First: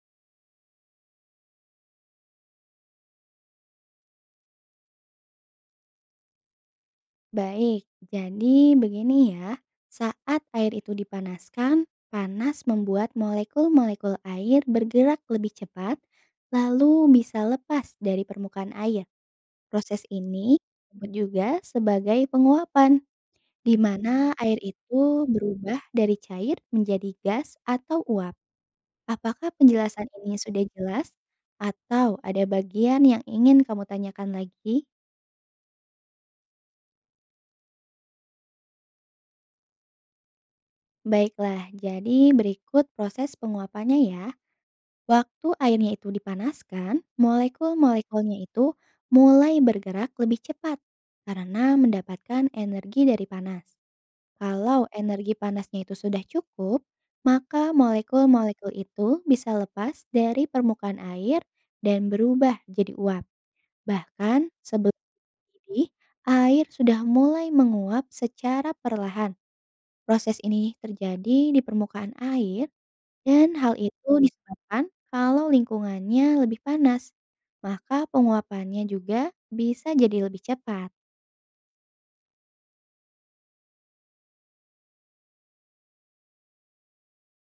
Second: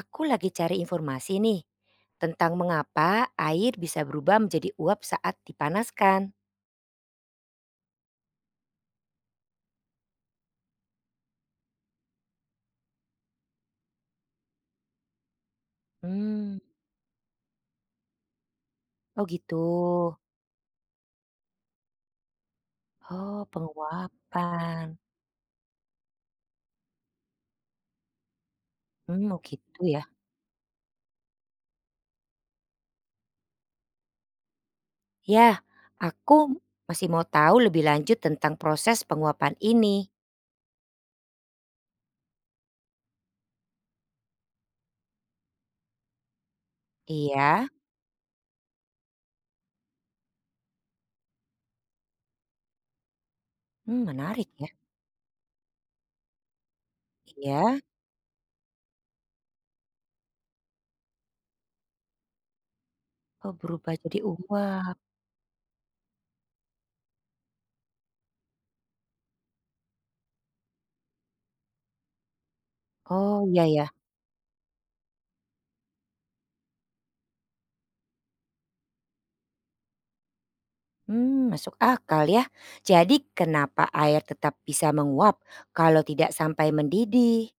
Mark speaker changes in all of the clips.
Speaker 1: Aku lagi cari informasi nih tentang mengapa air bisa berubah menjadi uap saat dipanaskan.
Speaker 2: Baik, jadi begini ya. Saat air itu dipanaskan, panas membuat molekul-molekul air bergerak lebih cepat,
Speaker 1: Hmm,
Speaker 2: lalu bisa lepas dari permukaan air.
Speaker 1: oh gitu.
Speaker 2: Proses ini disebut juga sebagai penguapan,
Speaker 1: Oh,
Speaker 2: di mana air
Speaker 1: penguapan.
Speaker 2: itu berubah dari cair menjadi gas atau uap.
Speaker 1: Oh
Speaker 2: Apakah
Speaker 1: gitu ya.
Speaker 2: penjelasan ini sudah jelas? Atau ada bagian yang ingin kamu tanyakan lagi?
Speaker 1: Ya, aku masih mau tahu lebih lanjut tentang proses penguapan ini.
Speaker 2: Baiklah, jadi berikut proses penguapannya ya. Waktu airnya itu dipanaskan,
Speaker 1: Iya.
Speaker 2: molekul-molekulnya itu mulai bergerak lebih cepat karena mendapatkan energi dari panas.
Speaker 1: Menarik ya.
Speaker 2: Kalau energi panasnya itu sudah cukup, maka
Speaker 1: Iya.
Speaker 2: molekul-molekul itu bisa lepas dari permukaan air dan berubah jadi uap.
Speaker 1: Oh, berubah jadi
Speaker 2: Bahkan sebelum
Speaker 1: uap.
Speaker 2: mendidih, air sudah mulai menguap secara perlahan. Proses ini terjadi di permukaan air
Speaker 1: Oh,
Speaker 2: dan
Speaker 1: iya
Speaker 2: hal
Speaker 1: ya.
Speaker 2: itu disebabkan kalau lingkungannya lebih panas, maka penguapannya juga bisa jadi lebih cepat.
Speaker 1: Masuk akal ya. Jadi kenapa air tetap bisa menguap kalau tidak sampai mendidih?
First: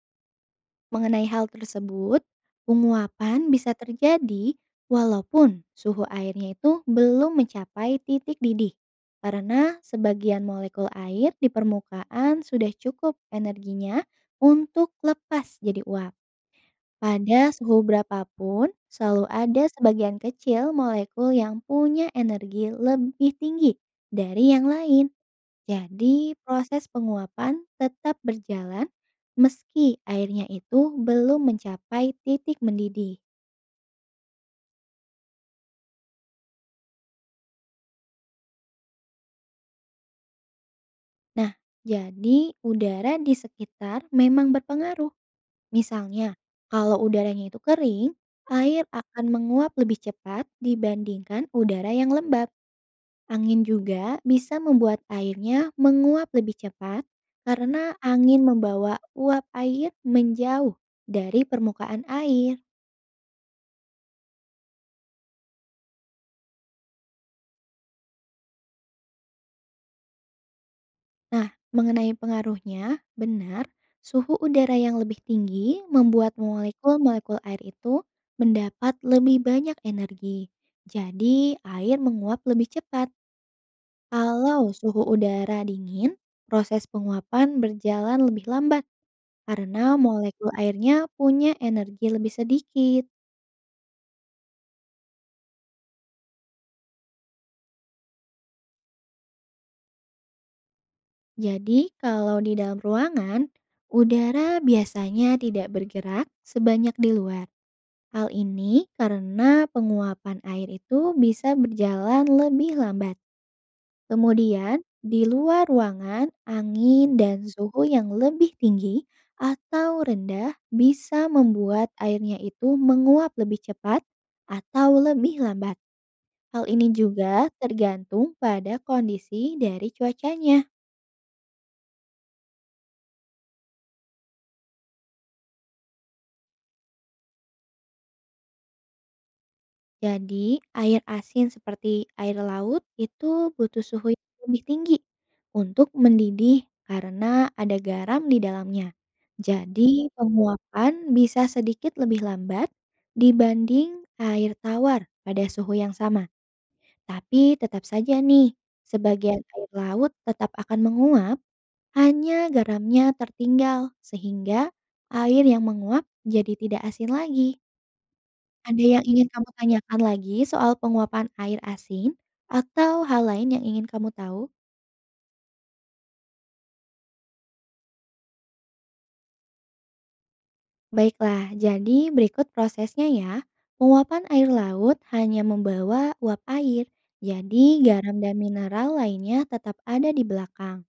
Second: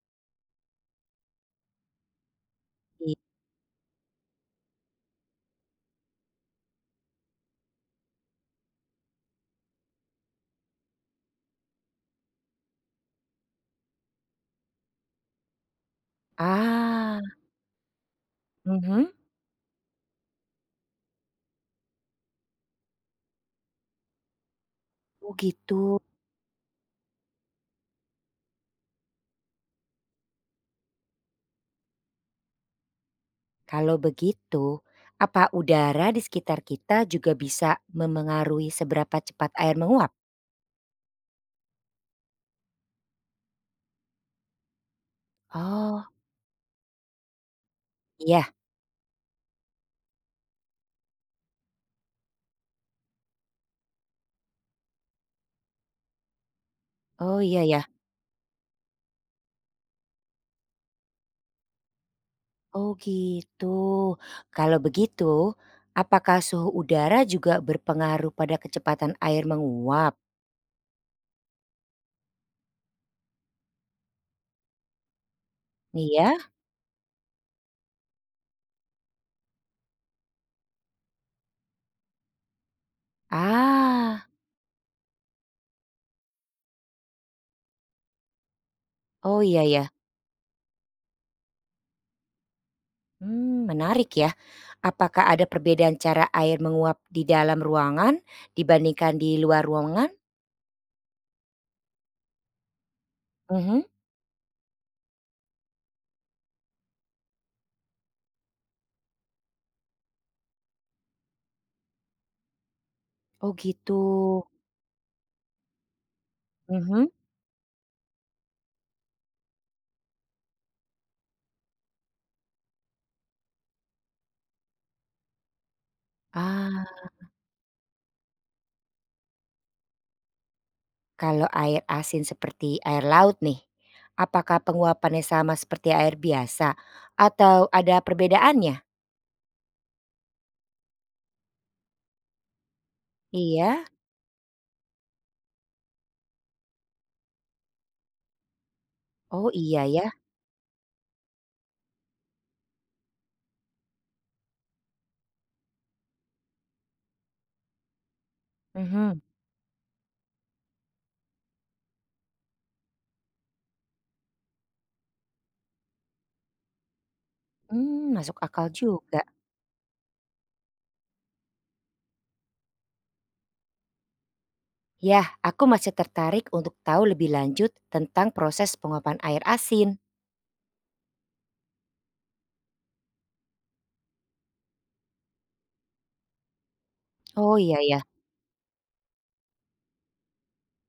Speaker 2: Mengenai hal tersebut, penguapan bisa terjadi walaupun suhu airnya itu belum mencapai titik didih. Karena sebagian molekul air di permukaan sudah cukup energinya untuk lepas jadi uap.
Speaker 1: Ah.
Speaker 2: Pada suhu berapapun,
Speaker 1: Mhm.
Speaker 2: selalu ada sebagian kecil molekul yang punya energi lebih tinggi dari yang lain.
Speaker 1: Oh gitu.
Speaker 2: Jadi, proses penguapan tetap berjalan meski airnya itu belum mencapai titik mendidih.
Speaker 1: Kalau begitu, apa udara di sekitar kita juga bisa memengaruhi seberapa cepat air menguap?
Speaker 2: Nah, jadi udara di sekitar memang berpengaruh.
Speaker 1: Oh.
Speaker 2: Misalnya, kalau udaranya itu kering,
Speaker 1: Iya.
Speaker 2: air akan menguap lebih cepat dibandingkan udara yang lembab. Angin juga bisa membuat airnya menguap lebih cepat
Speaker 1: Oh iya ya.
Speaker 2: karena angin membawa uap air menjauh dari permukaan air.
Speaker 1: Oh gitu. Kalau begitu, apakah suhu udara juga berpengaruh pada kecepatan air menguap?
Speaker 2: Nah, mengenai pengaruhnya, benar, suhu udara yang lebih tinggi membuat
Speaker 1: Iya?
Speaker 2: molekul-molekul air itu mendapat lebih banyak energi. Jadi, air menguap lebih cepat.
Speaker 1: Ah.
Speaker 2: Kalau suhu udara dingin, proses penguapan berjalan lebih lambat
Speaker 1: Oh iya
Speaker 2: karena
Speaker 1: ya.
Speaker 2: molekul airnya punya energi lebih sedikit.
Speaker 1: Menarik ya. Apakah ada perbedaan cara air menguap di dalam ruangan dibandingkan di luar ruangan?
Speaker 2: Jadi, kalau di dalam ruangan,
Speaker 1: Mhm.
Speaker 2: udara biasanya tidak bergerak sebanyak di luar. Hal ini karena penguapan air itu bisa berjalan lebih lambat.
Speaker 1: Oh gitu,
Speaker 2: Kemudian, di luar ruangan,
Speaker 1: mhm.
Speaker 2: angin dan suhu yang lebih tinggi atau rendah bisa membuat airnya itu menguap lebih cepat atau lebih lambat. Hal
Speaker 1: Ah,
Speaker 2: ini juga tergantung pada kondisi dari cuacanya.
Speaker 1: kalau air asin seperti air laut nih, apakah penguapannya sama seperti air biasa atau ada perbedaannya?
Speaker 2: Jadi, air asin seperti air laut itu butuh
Speaker 1: Iya?
Speaker 2: suhu yang lebih tinggi untuk mendidih karena ada garam di dalamnya.
Speaker 1: Oh iya ya,
Speaker 2: Jadi, penguapan bisa sedikit lebih lambat dibanding air tawar pada suhu yang sama. Tapi tetap saja nih,
Speaker 1: mhm.
Speaker 2: sebagian air laut tetap akan menguap. Hanya garamnya tertinggal, sehingga air yang menguap jadi tidak asin lagi.
Speaker 1: Mmm, masuk akal
Speaker 2: Ada yang
Speaker 1: juga.
Speaker 2: ingin kamu tanyakan lagi soal penguapan air asin atau hal lain yang ingin kamu tahu?
Speaker 1: Ya, aku masih tertarik untuk tahu lebih lanjut tentang proses penguapan air asin.
Speaker 2: Baiklah, jadi berikut prosesnya ya. Penguapan air laut hanya membawa uap air,
Speaker 1: Oh
Speaker 2: jadi
Speaker 1: iya ya,
Speaker 2: garam dan mineral lainnya tetap ada di belakang.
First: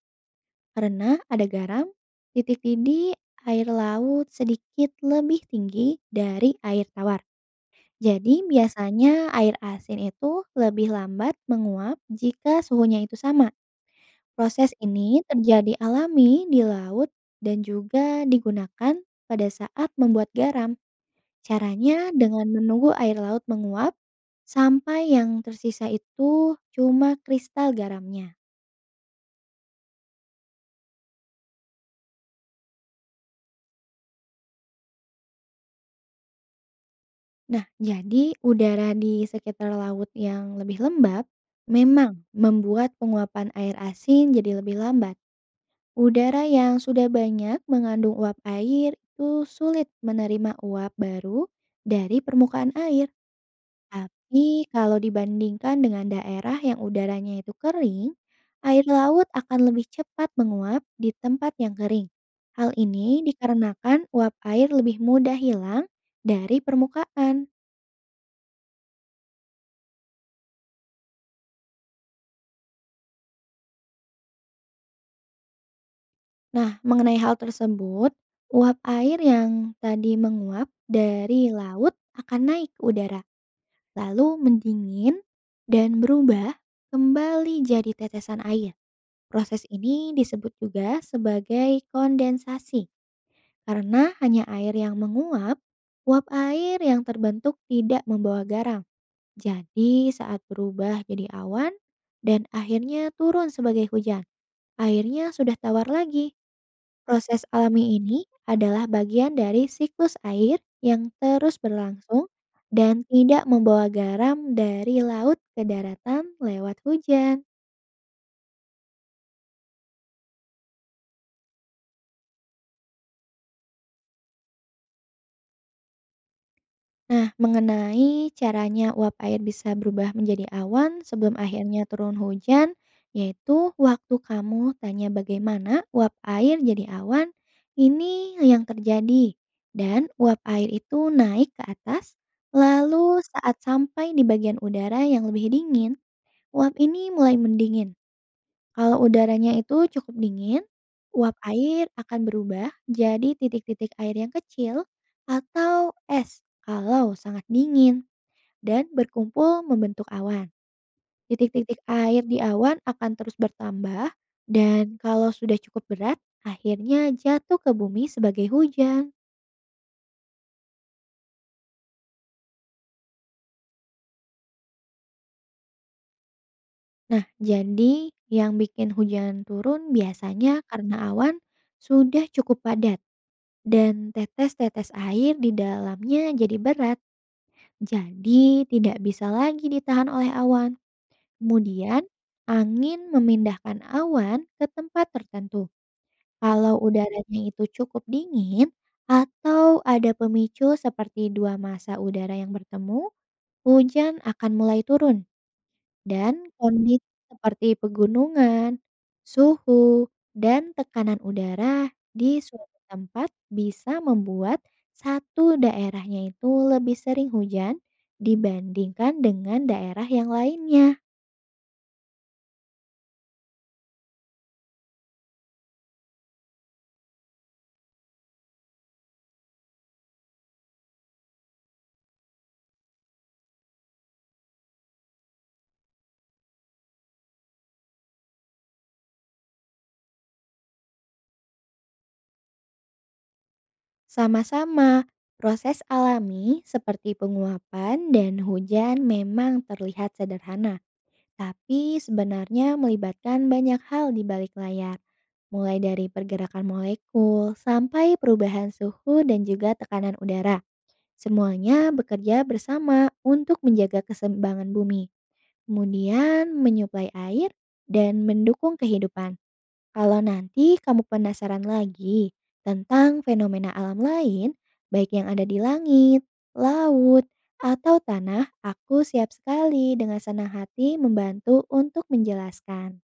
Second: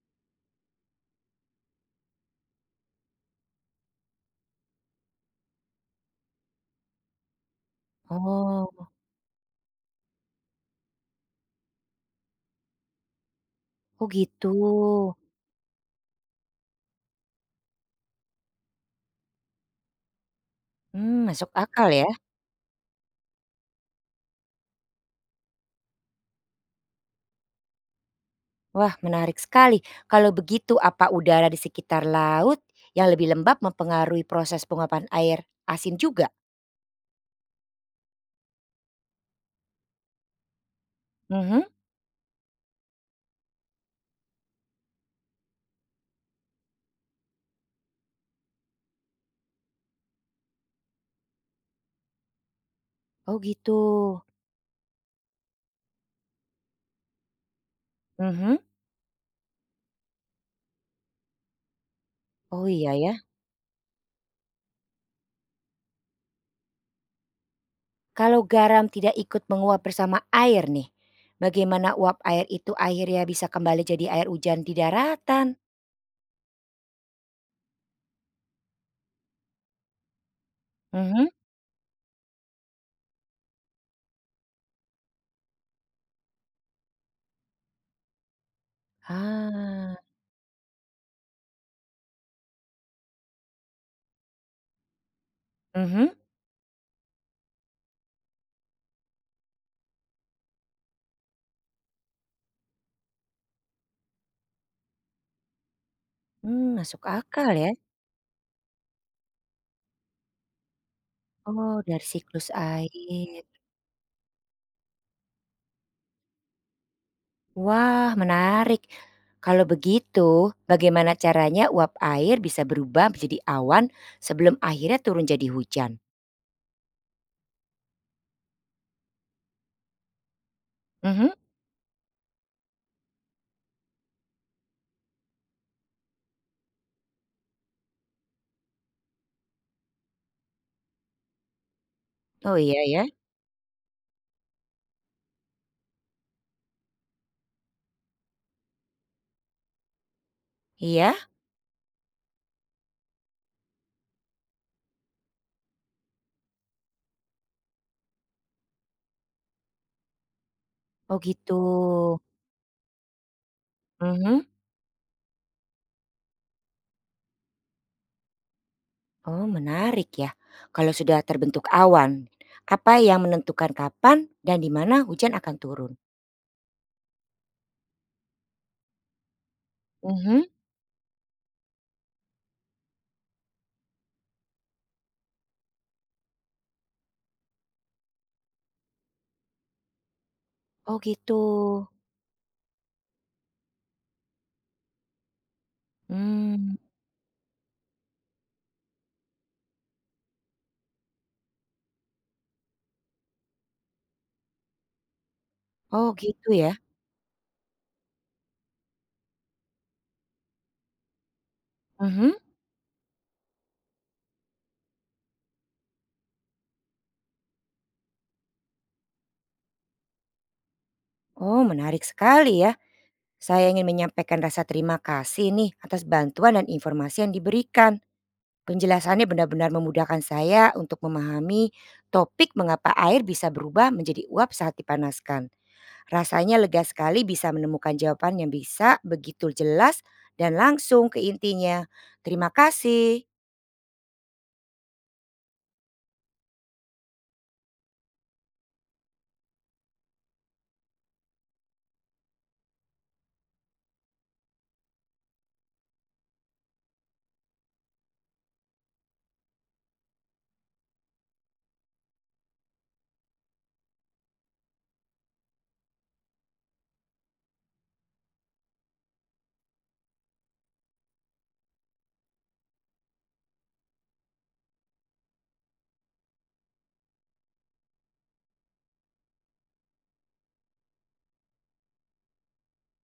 Speaker 2: Karena ada garam, titik didih air laut sedikit lebih tinggi dari air tawar. Jadi
Speaker 1: oh,
Speaker 2: biasanya air asin itu lebih lambat menguap jika suhunya itu sama.
Speaker 1: oh gitu.
Speaker 2: Proses ini terjadi alami di laut dan juga digunakan pada saat membuat garam.
Speaker 1: Masuk akal
Speaker 2: Caranya
Speaker 1: ya.
Speaker 2: dengan menunggu air laut menguap sampai yang tersisa itu cuma kristal garamnya.
Speaker 1: Wah, menarik sekali. Kalau begitu, apa udara di sekitar laut yang lebih lembab mempengaruhi proses penguapan air asin juga?
Speaker 2: Nah, jadi udara di sekitar laut yang lebih lembab
Speaker 1: Mhm.
Speaker 2: memang membuat penguapan air asin jadi lebih lambat. Udara yang sudah banyak mengandung uap air itu sulit menerima uap baru dari permukaan air.
Speaker 1: Oh gitu.
Speaker 2: Tapi kalau dibandingkan dengan daerah yang udaranya itu kering,
Speaker 1: Mhm.
Speaker 2: air laut akan lebih cepat menguap di tempat yang kering.
Speaker 1: Oh
Speaker 2: Hal
Speaker 1: iya ya.
Speaker 2: ini dikarenakan uap air lebih mudah hilang dari permukaan.
Speaker 1: Kalau garam tidak ikut menguap bersama air nih, bagaimana uap air itu akhirnya bisa kembali jadi air hujan di daratan?
Speaker 2: Nah, mengenai hal tersebut, uap air yang tadi menguap
Speaker 1: Mhm.
Speaker 2: dari laut akan naik ke udara, lalu mendingin dan berubah kembali jadi tetesan air. Proses
Speaker 1: Ah.
Speaker 2: ini disebut juga sebagai kondensasi karena hanya air yang menguap,
Speaker 1: Mhm.
Speaker 2: uap air yang terbentuk tidak membawa garam. Jadi saat berubah jadi awan dan akhirnya turun sebagai hujan, airnya sudah tawar lagi.
Speaker 1: Masuk
Speaker 2: Proses
Speaker 1: akal ya.
Speaker 2: alami ini adalah bagian dari siklus air yang terus
Speaker 1: Oh, dari
Speaker 2: berlangsung
Speaker 1: siklus
Speaker 2: dan
Speaker 1: air.
Speaker 2: tidak membawa garam dari laut ke daratan lewat hujan.
Speaker 1: Wah, menarik. Kalau begitu, bagaimana caranya uap air bisa berubah menjadi awan sebelum akhirnya turun jadi hujan?
Speaker 2: Nah, mengenai caranya uap air bisa berubah menjadi awan
Speaker 1: Mhm.
Speaker 2: sebelum akhirnya turun hujan, yaitu waktu kamu tanya bagaimana uap air jadi awan, ini yang terjadi. Dan uap air itu naik ke atas,
Speaker 1: Oh iya ya.
Speaker 2: lalu saat sampai di bagian udara yang lebih dingin, uap ini mulai mendingin. Kalau udaranya itu cukup dingin,
Speaker 1: Iya?
Speaker 2: uap air akan berubah jadi titik-titik air yang kecil atau es kalau sangat dingin dan berkumpul membentuk awan.
Speaker 1: Oh gitu.
Speaker 2: Titik-titik air di awan akan terus bertambah
Speaker 1: Mhm.
Speaker 2: dan kalau sudah cukup berat, akhirnya jatuh ke bumi sebagai hujan.
Speaker 1: Oh menarik ya. Kalau sudah terbentuk awan, apa yang menentukan kapan dan di mana hujan akan turun?
Speaker 2: Nah, jadi yang bikin hujan turun
Speaker 1: Mhm.
Speaker 2: biasanya karena awan sudah cukup padat dan tetes-tetes air di dalamnya jadi berat, jadi tidak bisa lagi ditahan oleh awan.
Speaker 1: Oh gitu.
Speaker 2: Kemudian, angin memindahkan awan ke tempat tertentu. Kalau
Speaker 1: Hmm.
Speaker 2: udaranya itu cukup dingin atau ada pemicu seperti dua massa udara yang bertemu, hujan akan mulai turun.
Speaker 1: Oh
Speaker 2: Dan
Speaker 1: gitu ya.
Speaker 2: kondisi seperti pegunungan, suhu, dan tekanan udara
Speaker 1: Mhm.
Speaker 2: di suatu tempat bisa membuat satu daerahnya itu lebih sering hujan dibandingkan dengan daerah yang lainnya.
Speaker 1: Oh menarik sekali ya. Saya ingin menyampaikan rasa terima kasih nih atas bantuan dan informasi yang diberikan. Penjelasannya benar-benar memudahkan saya untuk memahami topik mengapa air bisa berubah menjadi uap saat dipanaskan. Rasanya lega sekali bisa menemukan jawaban yang bisa begitu jelas dan langsung ke intinya. Terima kasih.
Speaker 2: Sama-sama, proses alami seperti penguapan dan hujan memang terlihat sederhana, tapi sebenarnya melibatkan banyak hal di balik layar, mulai dari pergerakan molekul sampai perubahan suhu dan juga tekanan udara. Semuanya bekerja bersama untuk menjaga keseimbangan bumi, kemudian menyuplai air dan mendukung kehidupan. Kalau nanti kamu penasaran lagi tentang fenomena alam lain, baik yang ada di langit, laut, atau tanah, aku siap sekali dengan senang hati membantu untuk menjelaskan.